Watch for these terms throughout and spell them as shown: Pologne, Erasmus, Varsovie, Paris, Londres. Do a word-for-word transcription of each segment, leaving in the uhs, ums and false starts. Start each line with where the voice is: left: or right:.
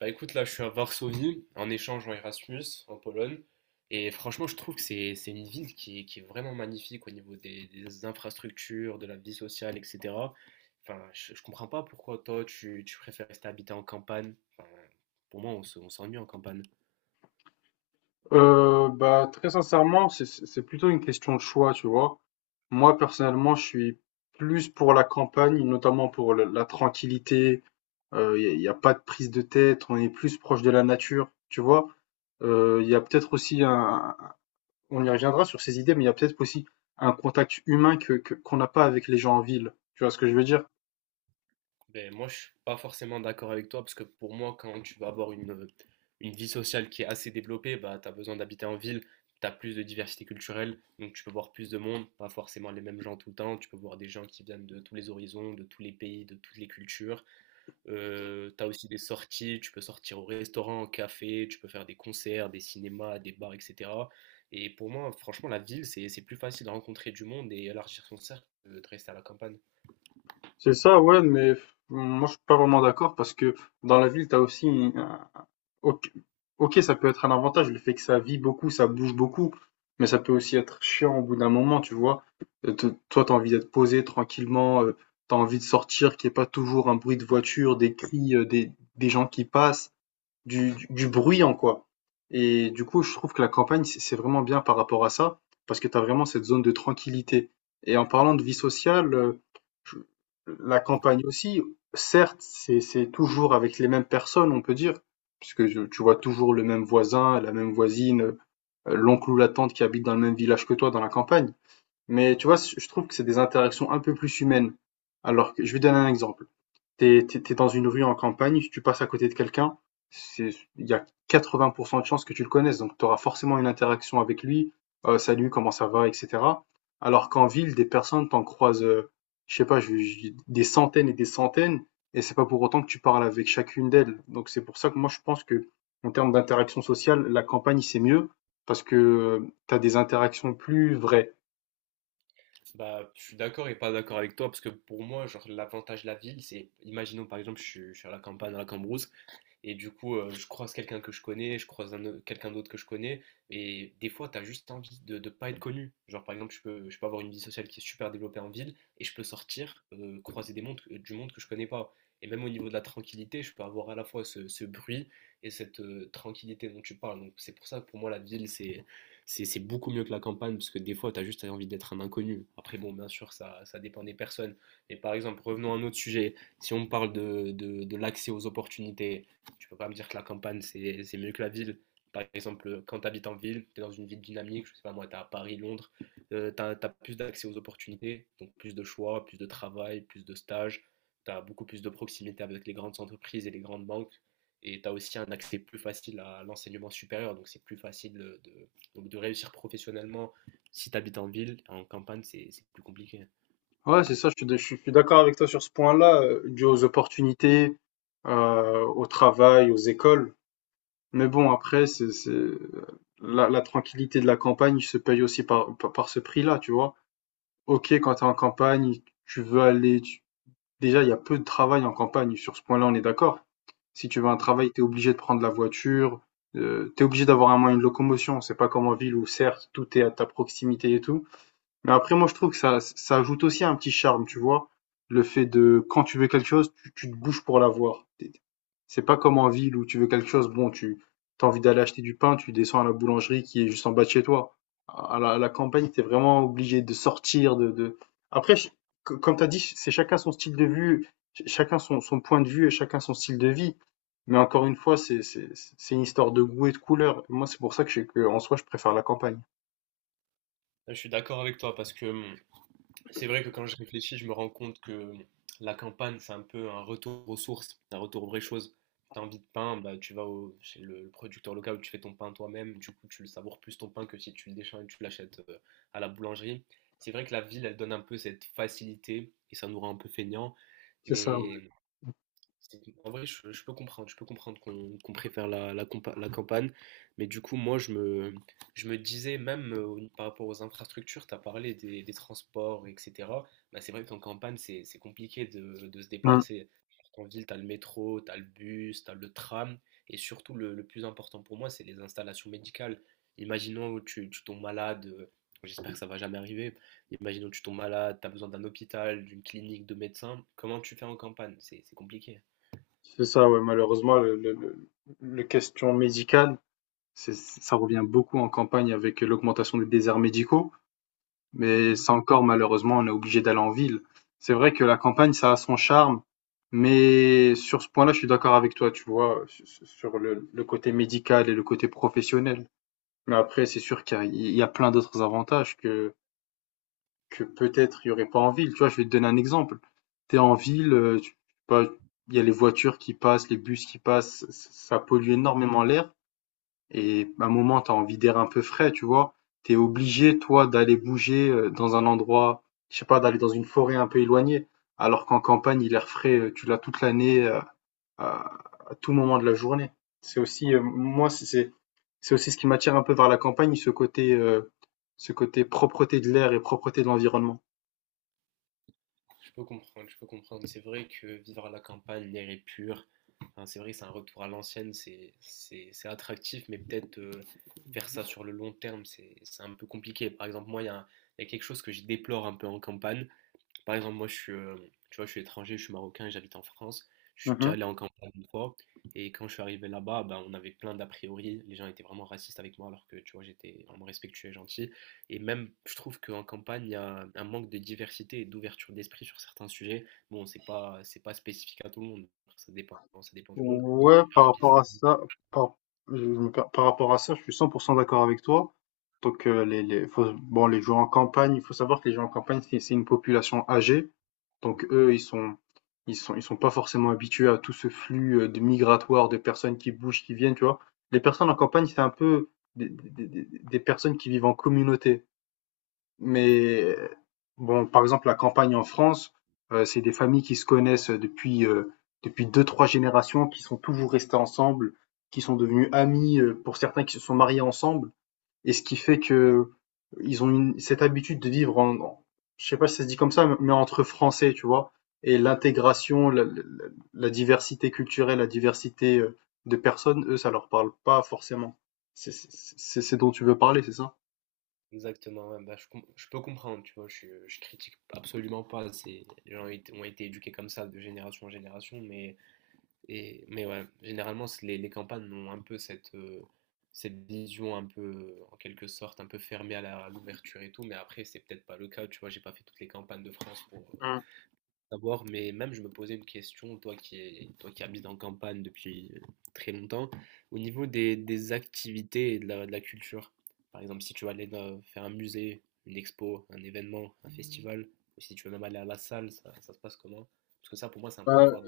right: Bah écoute, là, je suis à Varsovie, en échange en Erasmus, en Pologne. Et franchement, je trouve que c'est c'est une ville qui, est- qui est vraiment magnifique au niveau des, des infrastructures, de la vie sociale, et cetera. Enfin, je, je comprends pas pourquoi toi, tu, tu préfères rester habiter en campagne. Enfin, pour moi, on se- on s'ennuie en campagne.
left: Euh, bah, très sincèrement, c'est c'est- c'est plutôt une question de choix, tu vois. Moi, personnellement, je suis plus pour la campagne, notamment pour la, la tranquillité. Il n'y a, y a pas de prise de tête, on est plus proche de la nature, tu vois. Il y a peut-être aussi un, on y reviendra sur ces idées, mais il y a peut-être aussi un contact humain que, que- qu'on n'a pas avec les gens en ville. Tu vois ce que je veux dire?
right: Ben, moi, je suis pas forcément d'accord avec toi parce que pour moi, quand tu vas avoir une, une vie sociale qui est assez développée, bah, tu as besoin d'habiter en ville, tu as plus de diversité culturelle, donc tu peux voir plus de monde, pas forcément les mêmes gens tout le temps, tu peux voir des gens qui viennent de tous les horizons, de tous les pays, de toutes les cultures. Euh, tu as aussi des sorties, tu peux sortir au restaurant, au café, tu peux faire des concerts, des cinémas, des bars, et cetera. Et pour moi, franchement, la ville, c'est c'est plus facile de rencontrer du monde et élargir son cercle que de rester à la campagne.
left: C'est ça, ouais, mais f- moi, je suis pas vraiment d'accord parce que dans la ville, tu as aussi. Ok, ok, ça peut être un avantage, le fait que ça vit beaucoup, ça bouge beaucoup, mais ça peut aussi être chiant au bout d'un moment, tu vois. Euh, te- Toi, t'as envie d'être posé tranquillement, euh, t'as envie de sortir, qu'il n'y ait pas toujours un bruit de voiture, des cris, euh, des, des gens qui passent du, du, du bruyant, quoi. Et du coup, je trouve que la campagne, c'est c'est vraiment bien par rapport à ça, parce que tu as vraiment cette zone de tranquillité. Et en parlant de vie sociale, euh, je- la campagne aussi, certes, c'est c'est toujours avec les mêmes personnes, on peut dire, puisque je- tu vois toujours le même voisin, la même voisine, euh, l'oncle ou la tante qui habite dans le même village que toi dans la campagne. Mais tu vois, je je trouve que c'est des interactions un peu plus humaines. Alors que je vais donner un exemple. T'es, t'es, t'es dans une rue en campagne, tu passes à côté de quelqu'un, c'est, il y a quatre-vingts pour cent de chances que tu le connaisses, donc tu auras forcément une interaction avec lui, euh, salut, comment ça va, et cetera. Alors qu'en ville, des personnes t'en croisent, euh, je sais pas, je- je- des centaines et des centaines, et c'est pas pour autant que tu parles avec chacune d'elles. Donc c'est pour ça que moi je pense que, en termes d'interaction sociale, la campagne c'est mieux, parce que tu as des interactions plus vraies.
right: Bah, je suis d'accord et pas d'accord avec toi parce que pour moi, genre, l'avantage de la ville, c'est, imaginons par exemple, je suis, je suis à la campagne, à la Cambrousse, et du coup, euh, je croise quelqu'un que je connais, je croise un au- quelqu'un d'autre que je connais. Et des fois, tu as juste envie de ne pas être connu. Genre, par exemple, je peux, je peux avoir une vie sociale qui est super développée en ville et je peux sortir, euh, croiser des mondes, du monde que je connais pas. Et même au niveau de la tranquillité, je peux avoir à la fois ce, ce bruit et cette euh, tranquillité dont tu parles. Donc, c'est pour ça que pour moi, la ville, c'est, c'est, c'est beaucoup mieux que la campagne parce que des fois, tu as juste envie d'être un inconnu. Après, bon, bien sûr, ça, ça dépend des personnes. Mais par exemple, revenons à un autre sujet. Si on parle de, de, de l'accès aux opportunités, tu peux pas me dire que la campagne, c'est c'est mieux que la ville. Par exemple, quand tu habites en ville, tu es dans une ville dynamique, je sais pas moi, tu es à Paris, Londres, tu as plus d'accès aux opportunités, donc plus de choix, plus de travail, plus de stages, tu as beaucoup plus de proximité avec les grandes entreprises et les grandes banques, et tu as aussi un accès plus facile à l'enseignement supérieur, donc c'est plus facile de, de- donc de réussir professionnellement si tu habites en ville, en campagne, c'est c'est plus compliqué.
left: Ouais, c'est ça, je suis, d- je suis- je suis d'accord avec toi sur ce point-là, euh, dû aux opportunités, euh, au travail, aux écoles. Mais bon, après, c'est, c'est- la, la tranquillité de la campagne se paye aussi par, par, par ce prix-là, tu vois. Ok, quand t'es en campagne, tu veux aller... tu- Déjà, il y a peu de travail en campagne, sur ce point-là, on est d'accord. Si tu veux un
right: Mhm.
left: travail, t'es obligé de prendre la voiture, euh, t'es obligé d'avoir un moyen de locomotion. C'est pas comme en ville où, certes, tout est à ta proximité et tout. Mais après, moi, je trouve que ça, ça ajoute aussi un petit charme, tu vois. Le fait de, quand tu veux quelque chose, tu, tu te bouges pour l'avoir. T'es- C'est pas comme en ville où tu veux quelque chose, bon, tu as envie d'aller acheter du pain, tu descends à la boulangerie qui est juste en bas de chez toi. À la, à la campagne, t'es vraiment obligé de sortir, de, de... Après, je- c- comme t'as dit, c'est chacun son style de vue, ch- chacun son, son point de vue et chacun son style de vie. Mais encore une fois, c'est, c'est, c'est une histoire de goût et de couleur. Moi, c'est pour ça que, je- que en soi, je préfère la campagne.
right: Je suis d'accord avec toi parce que hum, C'est vrai que quand je réfléchis, je me rends compte que bon, la campagne, c'est un peu un retour aux sources, un retour aux vraies choses. T'as envie de pain, bah, tu vas au- chez le, le producteur local où tu fais ton pain toi-même. Du coup, tu le savoures plus ton pain que si tu le déchets et tu l'achètes euh, à la boulangerie. C'est vrai que la ville, elle donne un peu cette facilité et ça nous rend un peu feignants.
left: C'est ça,
right: Mais c'est- En vrai, je, je peux comprendre, je peux comprendre qu'on qu'on préfère la, la, compa- la campagne, mais du coup, moi, je me, je me disais, même euh, au- par rapport aux infrastructures, tu as parlé des, des transports, et cetera. Bah, c'est vrai qu'en campagne, c'est, c'est compliqué de, de se
left: ouais.
right: déplacer. En ville, tu as le métro, tu as le bus, tu as le tram, et surtout, le, le plus important pour moi, c'est les installations médicales. Imaginons tu, tu tombes malade, euh, j'espère que ça va jamais arriver, imaginons tu tombes malade, tu as besoin d'un hôpital, d'une clinique, de médecins, comment tu fais en campagne? C'est c'est compliqué, hein.
left: C'est ça, ouais, malheureusement, le, le, le- le question médicale, c'est, ça revient beaucoup en campagne avec l'augmentation des déserts médicaux, mais
right: Mhm.
left: ça encore, malheureusement, on est obligé d'aller en ville. C'est vrai que la campagne, ça a son charme, mais sur ce point-là, je suis d'accord avec toi, tu vois, sur sur le, le côté médical et le côté professionnel. Mais après, c'est sûr qu'il y a, il y a plein d'autres avantages que, que peut-être il y aurait pas en ville. Tu vois, je vais te donner un exemple. Tu es en ville, euh, tu- je sais pas, il y a les voitures qui passent, les bus qui passent, ça ça pollue
right: Mhm.
left: énormément l'air. Et à un moment, tu as envie d'air un peu frais, tu vois. Tu es obligé, toi, d'aller bouger euh, dans un endroit, je sais pas, d'aller dans une forêt un peu éloignée. Alors qu'en campagne, l'air frais, euh, tu l'as toute l'année, euh, à, à tout moment de la journée. C'est aussi, euh, moi, c'est c'est- c'est aussi ce qui m'attire un peu vers la campagne, ce côté, euh, ce côté propreté de l'air et propreté de l'environnement.
right: Je peux comprendre, je peux comprendre. C'est vrai que vivre à la campagne, l'air est pur. Enfin, c'est vrai que c'est un retour à l'ancienne, c'est, c'est, c'est attractif, mais peut-être euh, faire ça sur le long terme, c'est, c'est un peu compliqué. Par exemple, moi, il y a, un- il y a quelque chose que je déplore un peu en campagne. Par exemple, moi, je suis, euh, tu vois, je suis étranger, je suis marocain, j'habite en France. Je suis déjà
left: Mmh.
right: allé en campagne une fois. Et quand je suis arrivé là-bas, ben, on avait plein d'a priori. Les gens étaient vraiment racistes avec moi, alors que, tu vois, j'étais vraiment respectueux et gentil. Et même, je trouve qu'en campagne, il y a un manque de diversité et d'ouverture d'esprit sur certains sujets. Bon, c'est pas, c'est pas, spécifique à tout le monde. Ça dépend, ça dépend du monde.
left: Ouais, par rapport à ça, par je me per par rapport à ça, je suis cent pour cent d'accord avec toi. Donc, heu, les les faut bon, les gens en campagne, il faut savoir que les gens en campagne, c'est c'est une population âgée. Donc eux, ils sont ils sont ils sont pas forcément habitués à tout ce flux, heu, de migratoire, de personnes qui bougent, qui viennent, tu vois? Les personnes en campagne, c'est un peu des des des des personnes qui vivent en communauté. Mais euh, bon, par exemple, la campagne en France, euh, c'est des familles qui se connaissent depuis euh, depuis deux, trois générations, qui sont toujours restées ensemble, qui sont devenues amies, euh, pour certains qui se sont mariés ensemble, et ce qui fait que ils ont une, cette habitude de vivre en, en- je sais pas si ça se dit comme ça, mais entre Français, tu vois, et l'intégration, la, la- la diversité culturelle, la diversité euh, de personnes, eux, ça leur parle pas forcément. C'est c'est- c'est- c'est ce dont tu veux parler, c'est ça?
right: Exactement, ouais, bah, je, com- je peux comprendre, tu vois, je, je critique absolument pas. C'est, les gens ont été ont été éduqués comme ça de génération en génération, mais Et, mais ouais, généralement, c'est- les, les campagnes ont un peu cette, euh, cette vision un peu, euh, en quelque sorte, un peu fermée à la- à l'ouverture et tout. Mais après, c'est peut-être pas le cas. Tu vois, j'ai pas fait toutes les campagnes de France pour euh, savoir. Mais même, je me posais une question, toi qui, es- toi qui habites en campagne depuis euh, très longtemps, au niveau des, des activités et de la, de la culture. Par exemple, si tu vas aller dans- faire un musée, une expo, un événement, un festival, ou si tu veux même aller à la salle, ça, ça se passe comment? Parce que ça, pour moi, c'est un point
left: Hum.
right: fort.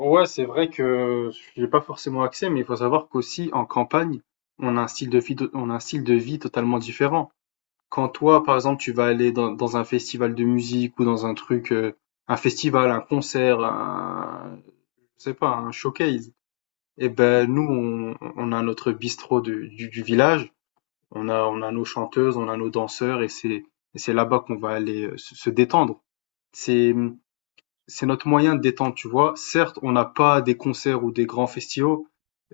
left: Ouais, c'est vrai que j'ai pas forcément accès, mais il faut savoir qu'aussi en campagne, on a un style de vie, on a un style de vie totalement différent. Quand toi, par exemple, tu vas aller dans, dans un festival de musique ou dans un truc, euh, un festival, un concert, un, je sais pas, un showcase, eh ben nous, on, on a notre bistrot de- du, du village, on a, on a nos chanteuses, on a nos danseurs, et c'est, et c'est là-bas qu'on va aller euh, se se détendre. C'est notre moyen de détente, tu vois. Certes, on n'a pas des concerts ou des grands festivals,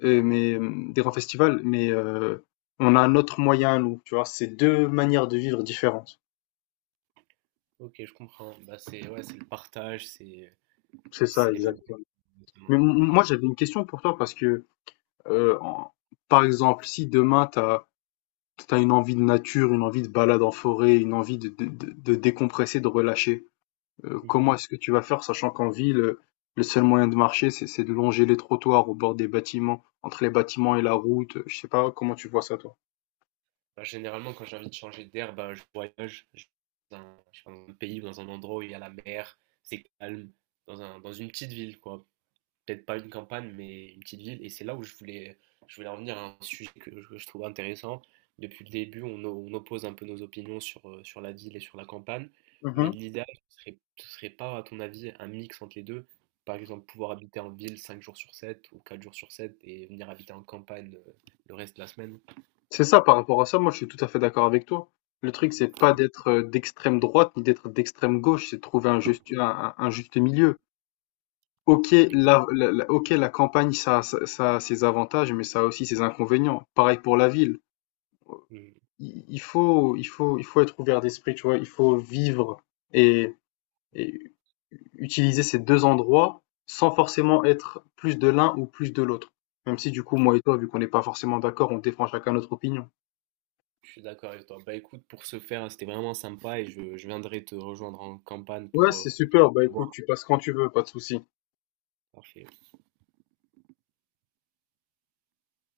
left: euh, mais euh, des grands festivals, mais euh, on a notre moyen, nous, tu vois. C'est deux manières de vivre différentes.
right: Ok, je comprends. Bah, c'est ouais, c'est le partage, c'est
left: C'est ça,
right: c'est les mêmes.
left: exactement. Mais
right: Exactement.
left: m-
right: Ok.
left: moi, j'avais une question pour toi parce que, euh, en- par exemple, si demain t'as t'as une envie de nature, une envie de balade en forêt, une envie de, de, de, de décompresser, de relâcher, euh, comment
right: Mhm.
left: est-ce que tu vas faire, sachant qu'en ville, euh, le seul moyen de marcher, c'est c'est de longer les trottoirs au bord des bâtiments, entre les bâtiments et la route. euh, Je sais pas comment tu vois ça, toi.
right: Bah, généralement, quand j'ai envie de changer d'air, bah, je voyage. Je vais dans un, je sais pas, dans un pays ou dans un endroit où il y a la mer, c'est calme, dans un, dans une petite ville, quoi. Peut-être pas une campagne, mais une petite ville. Et c'est là où je voulais, je voulais en venir à un sujet que je, que je trouve intéressant. Depuis le début, on, o- on oppose un peu nos opinions sur, euh, sur la ville et sur la campagne. Mais
left: Mhm.
right: l'idéal, ce serait, ce serait pas, à ton avis, un mix entre les deux? Par exemple, pouvoir habiter en ville cinq jours sur sept ou quatre jours sur sept et venir habiter en campagne euh, le reste de la semaine.
left: C'est ça, par rapport à ça, moi je suis tout à fait d'accord avec toi. Le truc, c'est pas d'être euh, d'extrême droite ni d'être d'extrême gauche, c'est de trouver un juste, un, un- un juste milieu. Ok,
right: Exact.
left: la, la- la- ok, la campagne, ça, ça, ça a ses avantages, mais ça a aussi ses inconvénients. Pareil pour la ville.
right: Mm.
left: Il, il faut, il faut, il faut être ouvert d'esprit, tu vois. Il faut vivre et, et utiliser ces deux endroits sans forcément être plus de l'un ou plus de l'autre. Même si du coup, moi et toi, vu qu'on n'est pas forcément d'accord, on défend chacun notre opinion.
right: Je suis d'accord avec toi. Bah écoute, pour ce faire, c'était vraiment sympa et je, je viendrai te rejoindre en campagne
left: Ouais,
right: pour
left: c'est
right: euh,
left: super. Bah écoute,
right: voir.
left: tu passes quand tu veux, pas de souci.
right: Parfait.